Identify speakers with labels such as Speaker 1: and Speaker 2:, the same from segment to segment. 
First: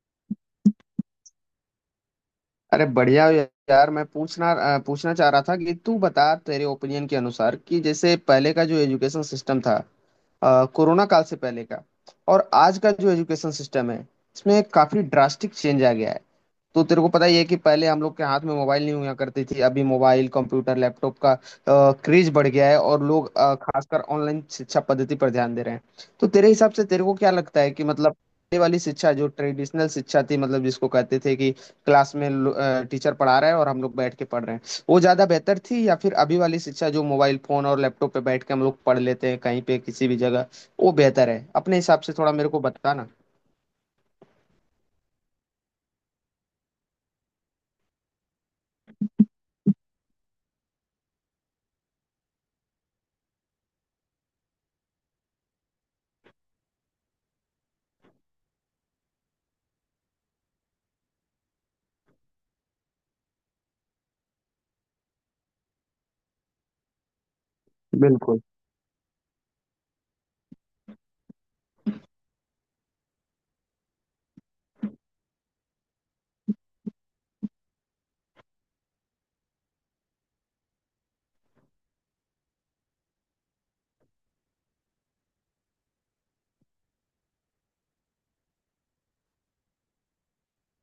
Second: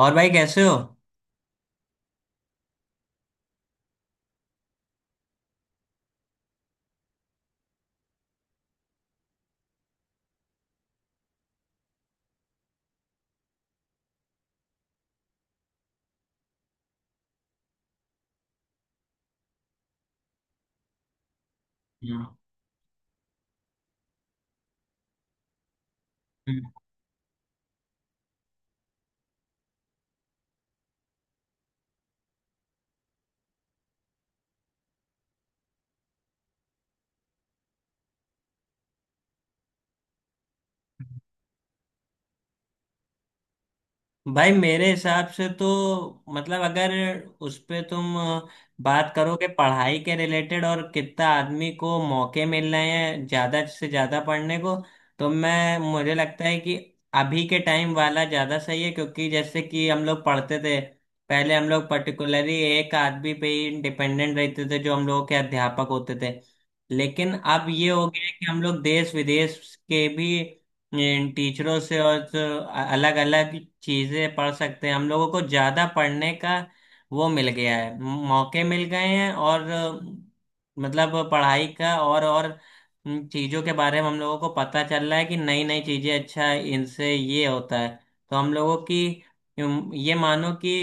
Speaker 1: और भाई, कैसे हो?
Speaker 2: अरे बढ़िया हो यार। मैं पूछना पूछना चाह रहा था कि तू बता, तेरे ओपिनियन के अनुसार कि जैसे पहले का जो एजुकेशन सिस्टम था, कोरोना काल से पहले का, और आज का जो एजुकेशन सिस्टम है, इसमें काफी ड्रास्टिक चेंज आ गया है। तो तेरे को पता ही है कि पहले हम लोग के हाथ में मोबाइल नहीं हुआ करती थी। अभी मोबाइल कंप्यूटर लैपटॉप का क्रेज
Speaker 1: हाँ।
Speaker 2: बढ़ गया है और लोग खासकर ऑनलाइन शिक्षा पद्धति पर ध्यान दे रहे हैं। तो तेरे
Speaker 1: हम्म।
Speaker 2: हिसाब से तेरे को क्या लगता है कि मतलब ये वाली शिक्षा जो ट्रेडिशनल शिक्षा थी, मतलब जिसको कहते थे कि क्लास में टीचर पढ़ा रहा है और हम लोग बैठ के पढ़ रहे हैं, वो ज्यादा बेहतर थी, या फिर अभी वाली शिक्षा जो मोबाइल फोन और लैपटॉप पे बैठ के हम लोग पढ़ लेते हैं कहीं पे किसी भी जगह, वो बेहतर है? अपने हिसाब से थोड़ा मेरे को बताना।
Speaker 1: भाई, मेरे हिसाब से तो मतलब अगर उस पे तुम बात करो कि पढ़ाई के रिलेटेड और कितना आदमी को मौके मिल रहे हैं, ज्यादा से ज्यादा पढ़ने को, तो मैं मुझे लगता है कि अभी के टाइम वाला ज्यादा सही है। क्योंकि जैसे कि हम लोग पढ़ते थे, पहले हम लोग पर्टिकुलरली एक आदमी पे ही डिपेंडेंट रहते थे जो हम लोगों के अध्यापक होते थे। लेकिन अब ये हो गया है
Speaker 2: बिल्कुल,
Speaker 1: कि हम लोग देश विदेश के भी टीचरों से और अलग अलग चीजें पढ़ सकते हैं। हम लोगों को ज्यादा पढ़ने का वो मिल गया है, मौके मिल गए हैं। और मतलब पढ़ाई का और चीजों के बारे में हम लोगों को पता चल रहा है कि नई नई चीजें, अच्छा, इनसे ये होता है। तो हम लोगों की, ये मानो कि,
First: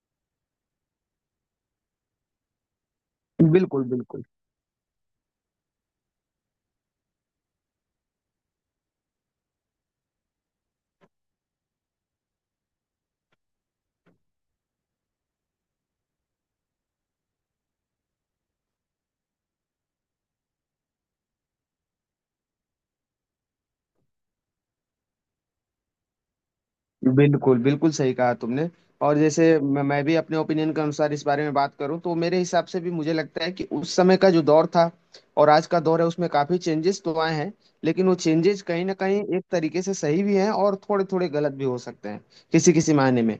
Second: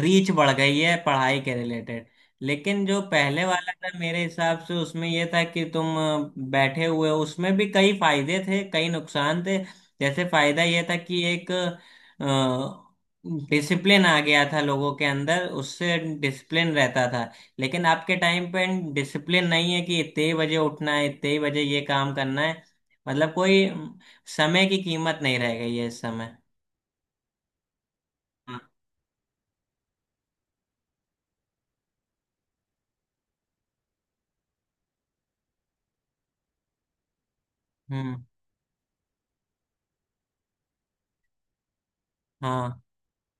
Speaker 1: रीच बढ़ गई है पढ़ाई के रिलेटेड। लेकिन जो पहले वाला
Speaker 2: बिल्कुल।
Speaker 1: था, मेरे
Speaker 2: बिल्कुल
Speaker 1: हिसाब से उसमें ये था कि तुम बैठे हुए हो, उसमें भी कई फायदे थे, कई नुकसान थे। जैसे फायदा ये था कि एक डिसिप्लिन आ गया था लोगों के अंदर, उससे डिसिप्लिन रहता था। लेकिन आपके टाइम पे डिसिप्लिन नहीं है कि इतने ही बजे उठना है, इतने ही बजे ये काम करना है। मतलब कोई समय की कीमत नहीं रह गई है इस समय।
Speaker 2: बिल्कुल। बिल्कुल सही कहा तुमने।
Speaker 1: हाँ।
Speaker 2: और जैसे मैं भी अपने ओपिनियन के अनुसार इस बारे में बात करूं तो मेरे हिसाब से भी मुझे लगता है कि उस समय का जो दौर था और आज का दौर है, उसमें काफी चेंजेस तो आए हैं, लेकिन वो
Speaker 1: हम्म।
Speaker 2: चेंजेस कहीं ना कहीं एक तरीके से सही भी हैं और थोड़े थोड़े गलत भी हो सकते हैं किसी
Speaker 1: हाँ।
Speaker 2: किसी मायने में।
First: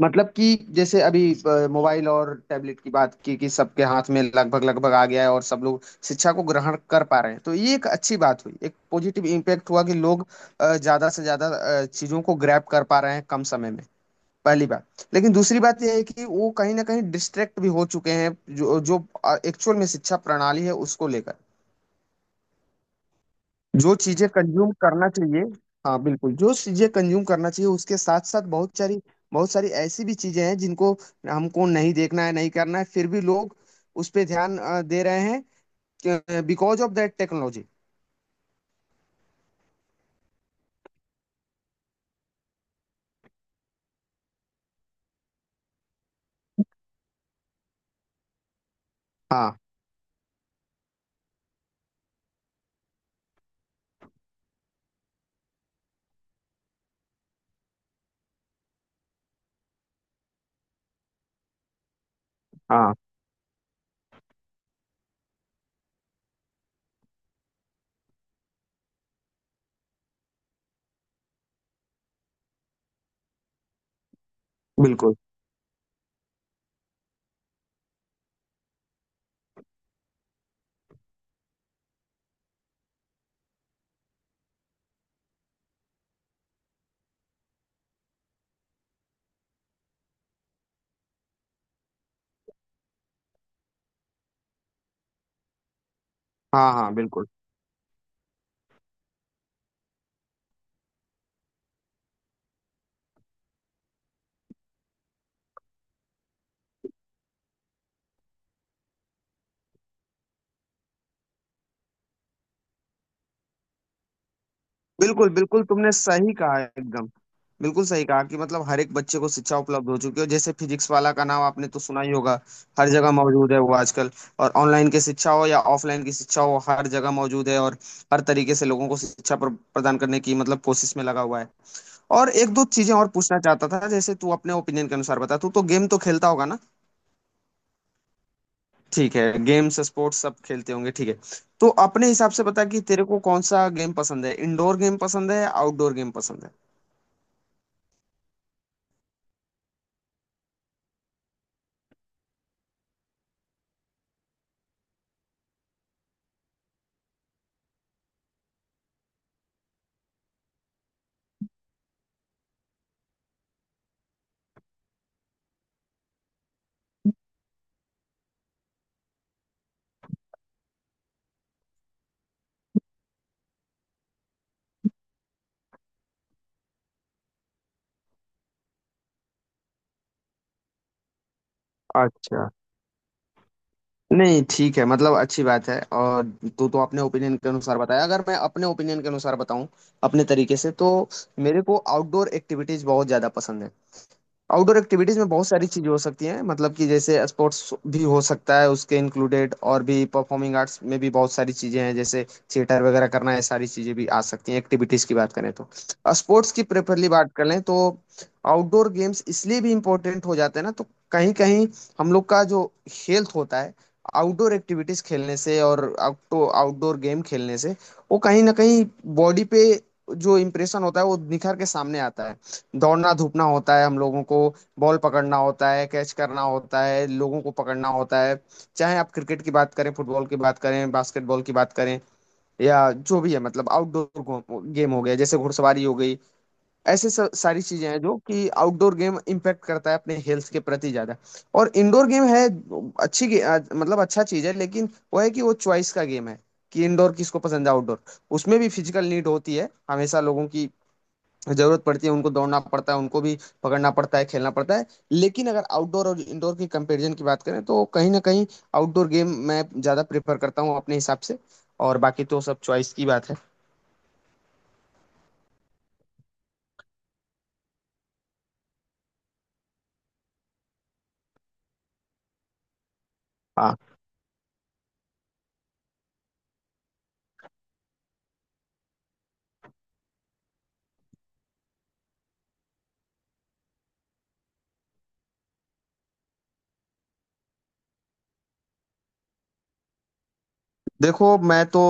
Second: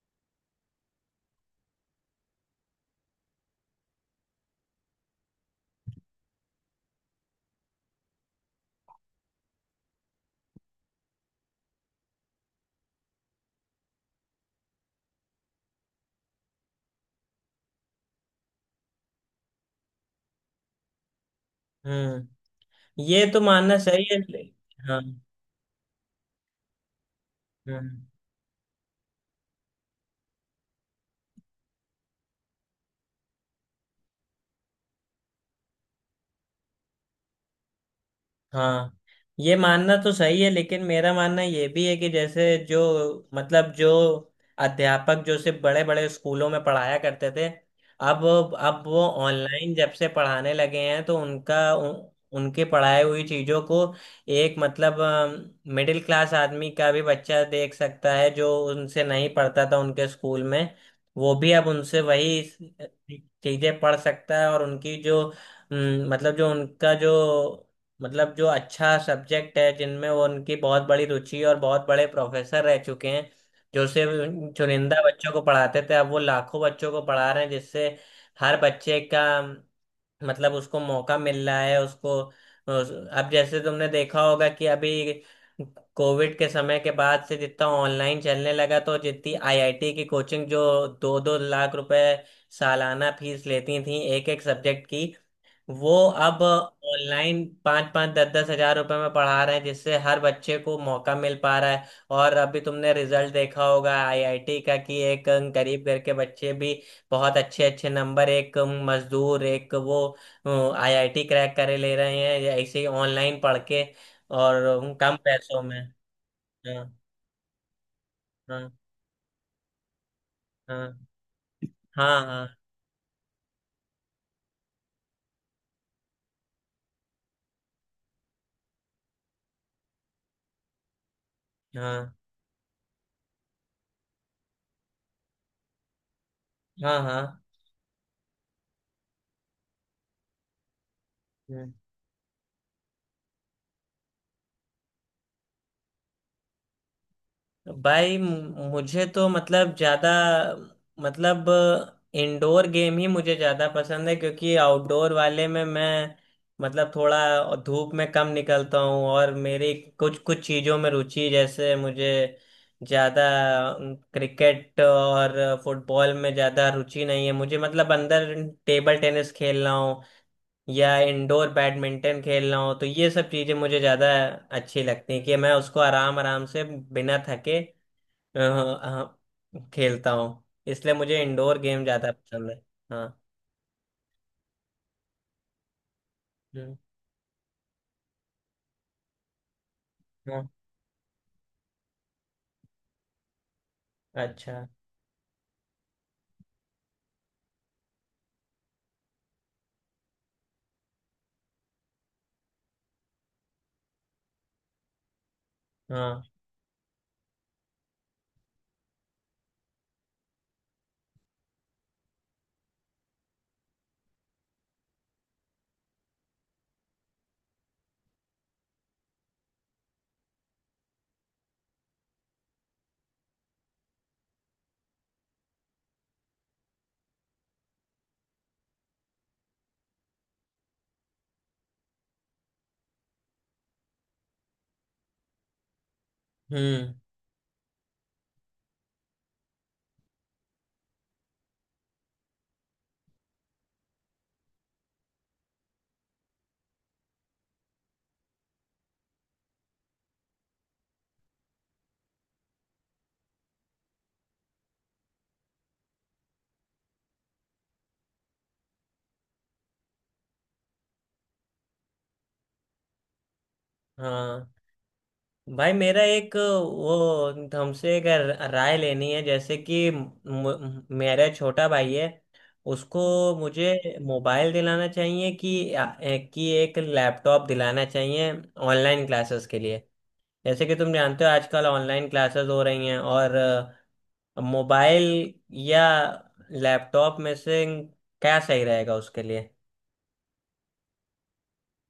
Speaker 2: मतलब कि जैसे अभी मोबाइल और टैबलेट की बात की, कि सबके हाथ में लगभग लगभग आ गया है और सब लोग शिक्षा को ग्रहण कर पा रहे हैं, तो ये एक अच्छी बात हुई, एक पॉजिटिव इम्पैक्ट हुआ कि लोग ज्यादा से ज्यादा चीजों को ग्रैब कर पा रहे हैं कम समय में। पहली बात। लेकिन दूसरी बात यह है कि वो कहीं ना कहीं डिस्ट्रैक्ट भी हो चुके हैं जो जो एक्चुअल में शिक्षा प्रणाली है उसको लेकर।
Speaker 1: हम्म। ये तो मानना
Speaker 2: जो
Speaker 1: सही है।
Speaker 2: चीजें कंज्यूम
Speaker 1: हाँ।
Speaker 2: करना चाहिए, हाँ बिल्कुल, जो चीजें कंज्यूम करना चाहिए
Speaker 1: हाँ,
Speaker 2: उसके साथ साथ बहुत सारी, बहुत सारी ऐसी भी चीजें हैं जिनको हमको नहीं देखना है, नहीं करना है, फिर भी लोग उस पे ध्यान दे रहे हैं बिकॉज ऑफ दैट टेक्नोलॉजी।
Speaker 1: हाँ। ये मानना तो सही है, लेकिन मेरा मानना ये भी है कि जैसे जो अध्यापक जो सिर्फ बड़े बड़े स्कूलों में पढ़ाया करते थे, अब वो
Speaker 2: हाँ
Speaker 1: ऑनलाइन जब से पढ़ाने लगे हैं, तो उनके पढ़ाई हुई चीज़ों को एक, मतलब, मिडिल क्लास आदमी का भी बच्चा देख सकता है जो उनसे नहीं पढ़ता था उनके स्कूल में। वो भी अब उनसे वही
Speaker 2: हाँ,
Speaker 1: चीज़ें पढ़ सकता है। और उनकी जो अम, मतलब जो उनका जो मतलब जो अच्छा सब्जेक्ट है जिनमें वो, उनकी बहुत बड़ी रुचि और बहुत बड़े प्रोफेसर रह चुके हैं, जो सिर्फ उन चुनिंदा
Speaker 2: बिल्कुल।
Speaker 1: बच्चों को पढ़ाते थे, अब वो लाखों बच्चों को पढ़ा रहे हैं, जिससे हर बच्चे का मतलब उसको मौका मिल रहा है। अब जैसे तुमने देखा होगा कि अभी कोविड के समय के बाद से जितना ऑनलाइन चलने लगा, तो जितनी आईआईटी की कोचिंग जो 2-2 लाख रुपए सालाना फीस लेती थी एक एक सब्जेक्ट की, वो अब
Speaker 2: हाँ हाँ, बिल्कुल
Speaker 1: ऑनलाइन 5-5, 10-10 हज़ार रुपए में पढ़ा रहे हैं, जिससे हर बच्चे को मौका मिल पा रहा है। और अभी तुमने रिजल्ट देखा होगा आईआईटी का, कि एक गरीब घर के बच्चे भी बहुत अच्छे अच्छे नंबर, एक मजदूर, एक वो, आईआईटी क्रैक करे ले रहे हैं या ऐसे ही ऑनलाइन पढ़ के, और कम
Speaker 2: बिल्कुल।
Speaker 1: पैसों
Speaker 2: बिल्कुल
Speaker 1: में।
Speaker 2: तुमने सही कहा
Speaker 1: हाँ,
Speaker 2: एकदम। बिल्कुल सही कहा कि मतलब
Speaker 1: हाँ,
Speaker 2: हर एक बच्चे को शिक्षा उपलब्ध हो चुकी है। जैसे
Speaker 1: हाँ,
Speaker 2: फिजिक्स वाला का नाम आपने तो सुना ही
Speaker 1: हाँ,
Speaker 2: होगा,
Speaker 1: हाँ,
Speaker 2: हर जगह मौजूद है वो आजकल। और ऑनलाइन की शिक्षा हो या ऑफलाइन की शिक्षा हो, हर जगह मौजूद है, और हर तरीके से लोगों को शिक्षा प्रदान करने की मतलब कोशिश में लगा हुआ है। और एक दो चीजें और पूछना चाहता था। जैसे तू अपने ओपिनियन के अनुसार बता, तू तो गेम तो खेलता होगा ना?
Speaker 1: हाँ, हाँ,
Speaker 2: ठीक है, गेम्स स्पोर्ट्स सब खेलते होंगे ठीक है। तो
Speaker 1: हाँ।
Speaker 2: अपने हिसाब से बता कि तेरे को कौन सा गेम पसंद है? इंडोर गेम पसंद है या आउटडोर गेम पसंद है?
Speaker 1: भाई, मुझे तो मतलब ज्यादा मतलब इंडोर गेम ही मुझे ज्यादा पसंद है, क्योंकि आउटडोर वाले में मैं, मतलब, थोड़ा धूप में कम निकलता हूँ। और मेरी कुछ कुछ चीजों में रुचि, जैसे मुझे ज्यादा क्रिकेट और फुटबॉल में ज्यादा रुचि नहीं है। मुझे मतलब अंदर टेबल टेनिस खेलना हो या इंडोर बैडमिंटन खेलना हो, तो ये सब चीजें मुझे ज्यादा अच्छी लगती हैं, कि मैं उसको आराम आराम से, बिना थके, हाँ, खेलता हूँ, इसलिए मुझे इंडोर गेम ज्यादा
Speaker 2: अच्छा।
Speaker 1: पसंद है। हाँ।
Speaker 2: नहीं ठीक है, मतलब अच्छी बात है। और
Speaker 1: हम्म।
Speaker 2: तो अपने ओपिनियन के अनुसार बताया, अगर मैं अपने ओपिनियन के अनुसार बताऊं अपने
Speaker 1: हाँ।
Speaker 2: तरीके से, तो मेरे को आउटडोर एक्टिविटीज बहुत ज्यादा पसंद है।
Speaker 1: अच्छा।
Speaker 2: आउटडोर एक्टिविटीज में बहुत सारी चीजें हो सकती हैं, मतलब कि जैसे स्पोर्ट्स भी हो सकता है उसके इंक्लूडेड, और भी परफॉर्मिंग आर्ट्स में भी बहुत सारी चीजें हैं जैसे थिएटर वगैरह करना है, सारी चीजें भी आ सकती हैं एक्टिविटीज की बात करें तो।
Speaker 1: हाँ।
Speaker 2: स्पोर्ट्स की प्रेफरली बात कर लें तो, आउटडोर गेम्स इसलिए भी इम्पोर्टेंट हो जाते हैं ना तो, कहीं कहीं हम लोग का जो हेल्थ होता है, आउटडोर एक्टिविटीज खेलने से और आउटो आउटडोर गेम खेलने से, वो कहीं ना कहीं बॉडी पे जो इम्प्रेशन होता है वो निखर के सामने आता है। दौड़ना धूपना होता है हम लोगों को, बॉल पकड़ना होता है, कैच करना होता है, लोगों को पकड़ना होता है, चाहे आप क्रिकेट की बात करें, फुटबॉल की बात करें, बास्केटबॉल की बात करें, या जो भी है, मतलब आउटडोर गेम हो गया, जैसे घुड़सवारी हो गई,
Speaker 1: हम्म।
Speaker 2: ऐसे सब सारी चीजें हैं जो कि आउटडोर गेम इम्पैक्ट करता है अपने हेल्थ के प्रति ज्यादा। और इंडोर गेम है मतलब अच्छा चीज है, लेकिन वो है कि वो चॉइस का गेम है, कि इंडोर किसको पसंद है, आउटडोर। उसमें भी फिजिकल नीड होती है हमेशा लोगों की, जरूरत पड़ती है, उनको दौड़ना पड़ता है, उनको भी पकड़ना पड़ता है, खेलना पड़ता है। लेकिन अगर आउटडोर और इंडोर की कंपैरिजन की बात करें तो कहीं ना कहीं आउटडोर गेम मैं ज्यादा प्रेफर करता हूँ अपने हिसाब से। और बाकी तो सब चॉइस की बात है।
Speaker 1: हाँ। भाई, मेरा एक वो हमसे एक राय लेनी है। जैसे कि मेरा छोटा भाई है, उसको मुझे
Speaker 2: हाँ।
Speaker 1: मोबाइल दिलाना चाहिए कि एक लैपटॉप दिलाना चाहिए ऑनलाइन क्लासेस के लिए? जैसे कि तुम जानते हो आजकल ऑनलाइन क्लासेस हो रही हैं, और मोबाइल या लैपटॉप में से क्या सही रहेगा उसके लिए?
Speaker 2: देखो, मैं तो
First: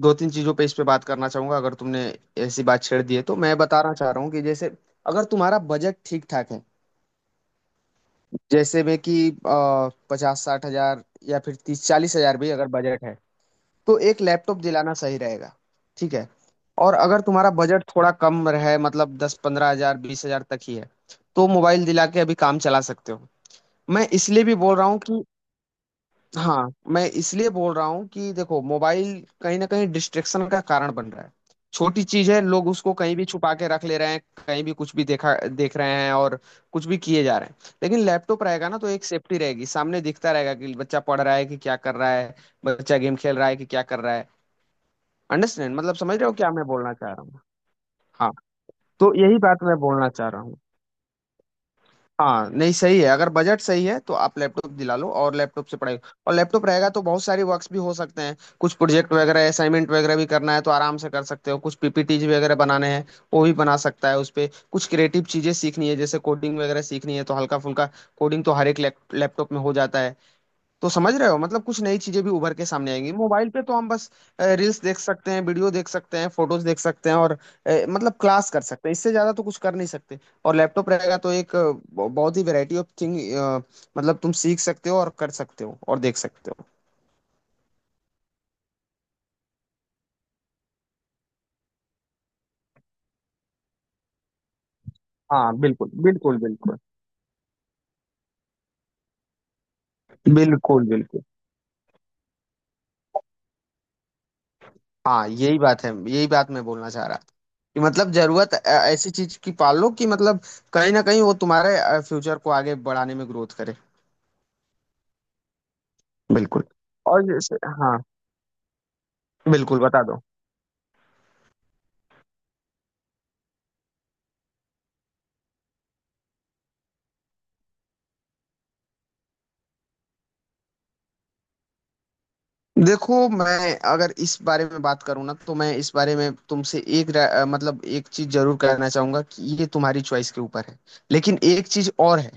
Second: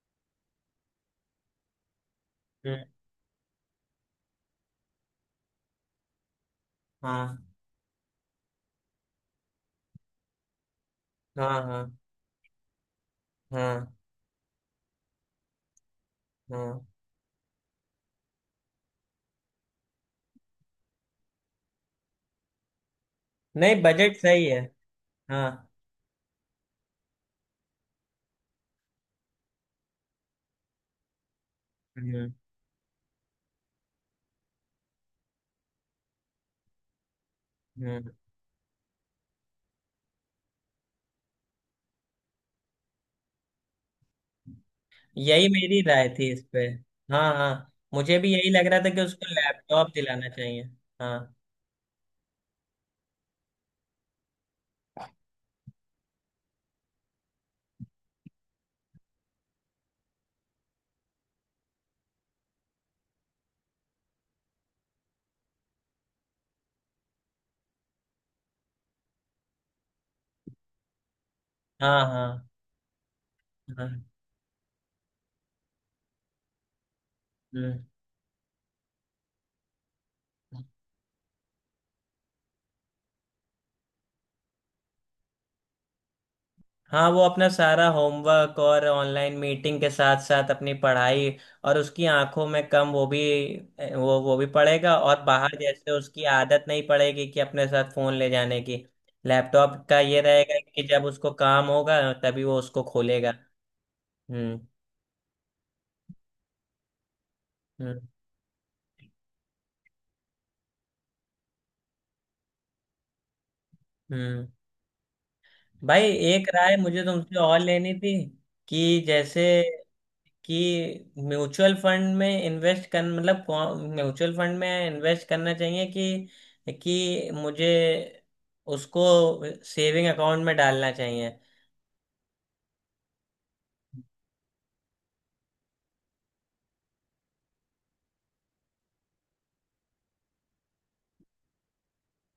Speaker 2: दो तीन चीजों पे इस पे बात करना चाहूंगा। अगर तुमने ऐसी बात
Speaker 1: हम्म।
Speaker 2: छेड़ दी है तो मैं बताना चाह रहा हूँ कि जैसे, अगर तुम्हारा बजट ठीक ठाक है,
Speaker 1: हाँ,
Speaker 2: जैसे में कि 50 60 हजार, या फिर
Speaker 1: हाँ,
Speaker 2: तीस
Speaker 1: हाँ,
Speaker 2: चालीस हजार भी अगर बजट है,
Speaker 1: हाँ,
Speaker 2: तो एक लैपटॉप दिलाना सही रहेगा, ठीक है।
Speaker 1: हाँ।
Speaker 2: और अगर तुम्हारा बजट थोड़ा कम रहे, मतलब 10 15 हजार 20 हजार तक ही है, तो मोबाइल दिला के अभी काम चला सकते हो।
Speaker 1: नहीं,
Speaker 2: मैं
Speaker 1: बजट
Speaker 2: इसलिए
Speaker 1: सही
Speaker 2: भी
Speaker 1: है।
Speaker 2: बोल रहा हूँ कि,
Speaker 1: हाँ।
Speaker 2: हाँ मैं इसलिए बोल रहा हूँ कि देखो, मोबाइल कहीं ना कहीं डिस्ट्रेक्शन का कारण बन रहा है। छोटी चीज
Speaker 1: हम्म।
Speaker 2: है, लोग उसको कहीं भी छुपा के रख ले रहे हैं, कहीं भी कुछ भी देख रहे हैं और कुछ भी किए जा रहे हैं। लेकिन
Speaker 1: हम्म।
Speaker 2: लैपटॉप रहेगा ना तो एक सेफ्टी रहेगी, सामने दिखता रहेगा कि बच्चा पढ़ रहा है कि क्या कर रहा है, बच्चा गेम खेल रहा है कि क्या कर रहा है।
Speaker 1: यही
Speaker 2: अंडरस्टैंड?
Speaker 1: मेरी
Speaker 2: मतलब
Speaker 1: राय
Speaker 2: समझ रहे
Speaker 1: थी
Speaker 2: हो
Speaker 1: इस
Speaker 2: क्या
Speaker 1: पे।
Speaker 2: मैं बोलना चाह रहा
Speaker 1: हाँ,
Speaker 2: हूँ?
Speaker 1: हाँ, मुझे
Speaker 2: हाँ,
Speaker 1: भी यही लग रहा था कि
Speaker 2: तो
Speaker 1: उसको
Speaker 2: यही बात मैं
Speaker 1: लैपटॉप
Speaker 2: बोलना
Speaker 1: दिलाना
Speaker 2: चाह रहा हूँ।
Speaker 1: चाहिए। हाँ,
Speaker 2: हाँ नहीं, सही है, अगर बजट सही है तो आप लैपटॉप दिला लो, और लैपटॉप से पढ़ाई। और लैपटॉप रहेगा तो बहुत सारी वर्क्स भी हो सकते हैं, कुछ प्रोजेक्ट वगैरह असाइनमेंट वगैरह भी करना है तो आराम से कर सकते हो, कुछ पीपीटीज वगैरह बनाने हैं वो भी बना सकता है उस पे, कुछ क्रिएटिव चीजें सीखनी है जैसे कोडिंग वगैरह सीखनी है तो हल्का फुल्का कोडिंग तो हर एक लैपटॉप में हो जाता है। तो समझ रहे हो, मतलब कुछ नई
Speaker 1: हाँ,
Speaker 2: चीजें भी
Speaker 1: हाँ,
Speaker 2: उभर के सामने आएंगी। मोबाइल पे तो
Speaker 1: हाँ।
Speaker 2: हम बस रील्स देख सकते हैं, वीडियो देख सकते हैं, फोटोज देख सकते हैं और
Speaker 1: हम्म।
Speaker 2: मतलब क्लास कर सकते हैं, इससे ज्यादा तो कुछ कर नहीं सकते। और लैपटॉप रहेगा तो एक बहुत ही वैरायटी ऑफ थिंग, मतलब तुम सीख सकते हो और कर सकते हो और देख सकते हो।
Speaker 1: हाँ, वो अपना सारा होमवर्क और ऑनलाइन मीटिंग के साथ साथ अपनी पढ़ाई, और उसकी आंखों में कम वो भी, वो भी पड़ेगा। और बाहर
Speaker 2: हाँ
Speaker 1: जैसे
Speaker 2: बिल्कुल
Speaker 1: उसकी
Speaker 2: बिल्कुल
Speaker 1: आदत
Speaker 2: बिल्कुल।
Speaker 1: नहीं पड़ेगी कि अपने साथ फोन ले जाने की। लैपटॉप का ये रहेगा कि
Speaker 2: बिल्कुल
Speaker 1: जब
Speaker 2: बिल्कुल।
Speaker 1: उसको काम होगा तभी वो उसको खोलेगा। हम्म।
Speaker 2: हाँ यही बात है, यही बात मैं बोलना चाह रहा था। कि
Speaker 1: हम्म।
Speaker 2: मतलब जरूरत ऐसी चीज की पाल लो कि मतलब कहीं ना कहीं वो तुम्हारे फ्यूचर को आगे बढ़ाने में ग्रोथ करे।
Speaker 1: हम्म। भाई, एक
Speaker 2: बिल्कुल।
Speaker 1: राय मुझे
Speaker 2: और
Speaker 1: तुमसे
Speaker 2: जैसे,
Speaker 1: और लेनी
Speaker 2: हाँ,
Speaker 1: थी। कि जैसे
Speaker 2: बिल्कुल बता दो।
Speaker 1: कि म्यूचुअल फंड में इन्वेस्ट कर मतलब कौन म्यूचुअल फंड में इन्वेस्ट करना चाहिए कि मुझे उसको सेविंग अकाउंट में डालना चाहिए?
Speaker 2: देखो मैं अगर इस बारे में बात करूँ ना, तो मैं इस बारे में तुमसे मतलब एक चीज जरूर कहना चाहूंगा कि ये तुम्हारी चॉइस के ऊपर है। लेकिन एक चीज और है,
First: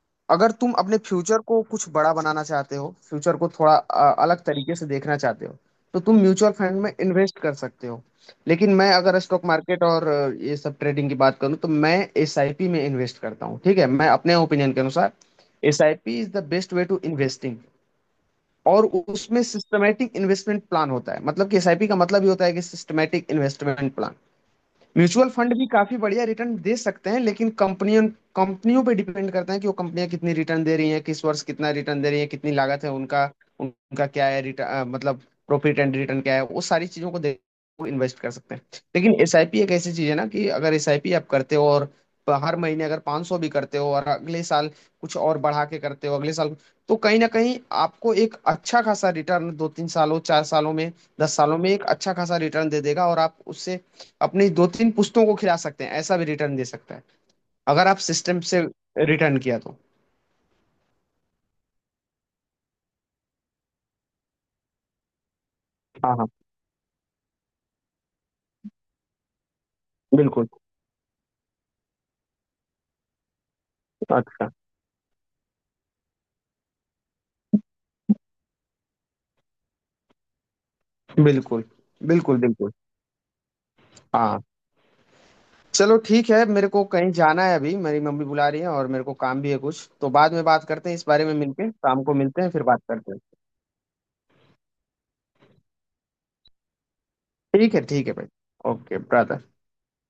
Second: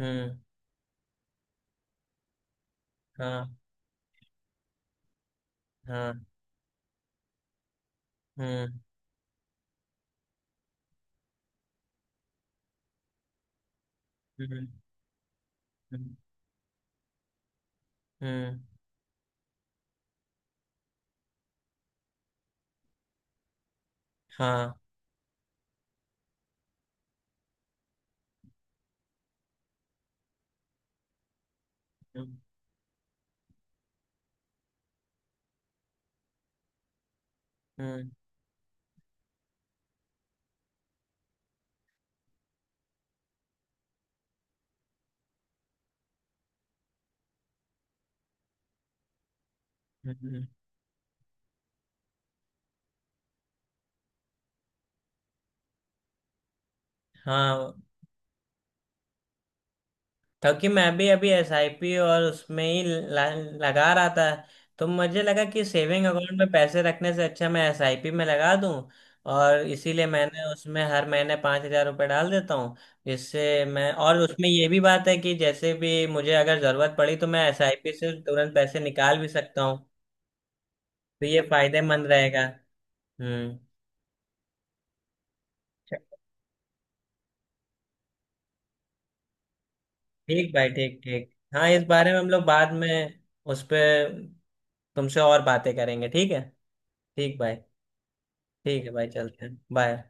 Speaker 1: हम्म।
Speaker 2: अगर तुम अपने फ्यूचर को कुछ बड़ा बनाना चाहते हो, फ्यूचर
Speaker 1: हाँ,
Speaker 2: को थोड़ा अलग तरीके से देखना चाहते हो, तो तुम
Speaker 1: हाँ।
Speaker 2: म्यूचुअल फंड में इन्वेस्ट कर सकते हो। लेकिन
Speaker 1: हम्म।
Speaker 2: मैं अगर स्टॉक मार्केट और ये सब ट्रेडिंग की बात करूँ तो मैं एसआईपी में इन्वेस्ट करता हूँ, ठीक है, मैं अपने
Speaker 1: हम्म।
Speaker 2: ओपिनियन के अनुसार।
Speaker 1: हम्म।
Speaker 2: SIP is the best way to investing.
Speaker 1: Hmm.
Speaker 2: और उसमें सिस्टमेटिक इन्वेस्टमेंट प्लान होता है, मतलब कि एसआईपी का मतलब ये होता है कि सिस्टमेटिक इन्वेस्टमेंट प्लान।
Speaker 1: हाँ।
Speaker 2: म्यूचुअल फंड भी काफी बढ़िया रिटर्न दे सकते हैं, लेकिन कंपनियों कंपनियों पे डिपेंड करते हैं कि वो कंपनियां कितनी रिटर्न दे रही हैं, किस वर्ष कितना रिटर्न दे रही हैं,
Speaker 1: हम्म।
Speaker 2: कितनी लागत है उनका, उनका क्या है रिटर्न, मतलब प्रॉफिट एंड रिटर्न क्या है, वो सारी चीजों को देख
Speaker 1: हम्म।
Speaker 2: इन्वेस्ट कर सकते हैं। लेकिन एसआईपी एक ऐसी चीज है ना कि अगर एसआईपी आप करते हो और हर महीने अगर 500 भी करते हो, और अगले साल कुछ और बढ़ा के करते हो अगले साल, तो कहीं ना कहीं आपको एक अच्छा खासा रिटर्न दो तीन सालों चार
Speaker 1: हम्म।
Speaker 2: सालों में, 10 सालों में एक अच्छा खासा रिटर्न दे देगा, और आप उससे अपनी दो तीन पुश्तों को खिला सकते हैं, ऐसा भी रिटर्न दे सकता है,
Speaker 1: हाँ,
Speaker 2: अगर आप सिस्टम से रिटर्न किया तो।
Speaker 1: क्योंकि मैं भी अभी एसआईपी और उसमें ही लगा रहा था। तो मुझे लगा कि सेविंग
Speaker 2: हाँ हाँ
Speaker 1: अकाउंट में पैसे रखने से अच्छा मैं एसआईपी में लगा दूं। और इसीलिए मैंने
Speaker 2: बिल्कुल।
Speaker 1: उसमें हर महीने 5 हज़ार रुपये डाल देता हूँ। जिससे मैं, और उसमें
Speaker 2: अच्छा।
Speaker 1: ये भी बात है कि जैसे भी मुझे अगर ज़रूरत पड़ी तो मैं एसआईपी से तुरंत पैसे निकाल भी सकता हूँ। तो ये
Speaker 2: बिल्कुल।
Speaker 1: फायदेमंद रहेगा।
Speaker 2: बिल्कुल बिल्कुल।
Speaker 1: हम्म।
Speaker 2: हाँ। चलो ठीक है, मेरे को कहीं जाना है अभी, मेरी मम्मी बुला रही है और मेरे को काम भी है कुछ, तो बाद में
Speaker 1: ठीक
Speaker 2: बात
Speaker 1: भाई,
Speaker 2: करते हैं
Speaker 1: ठीक,
Speaker 2: इस बारे
Speaker 1: ठीक।
Speaker 2: में,
Speaker 1: हाँ,
Speaker 2: मिलके
Speaker 1: इस
Speaker 2: शाम
Speaker 1: बारे
Speaker 2: को
Speaker 1: में हम
Speaker 2: मिलते
Speaker 1: लोग
Speaker 2: हैं फिर
Speaker 1: बाद
Speaker 2: बात करते हैं।
Speaker 1: में उस पर तुमसे और बातें करेंगे, ठीक है। ठीक भाई।
Speaker 2: ठीक है भाई।
Speaker 1: ठीक है
Speaker 2: ओके
Speaker 1: भाई, चलते
Speaker 2: ब्रदर।
Speaker 1: हैं, बाय।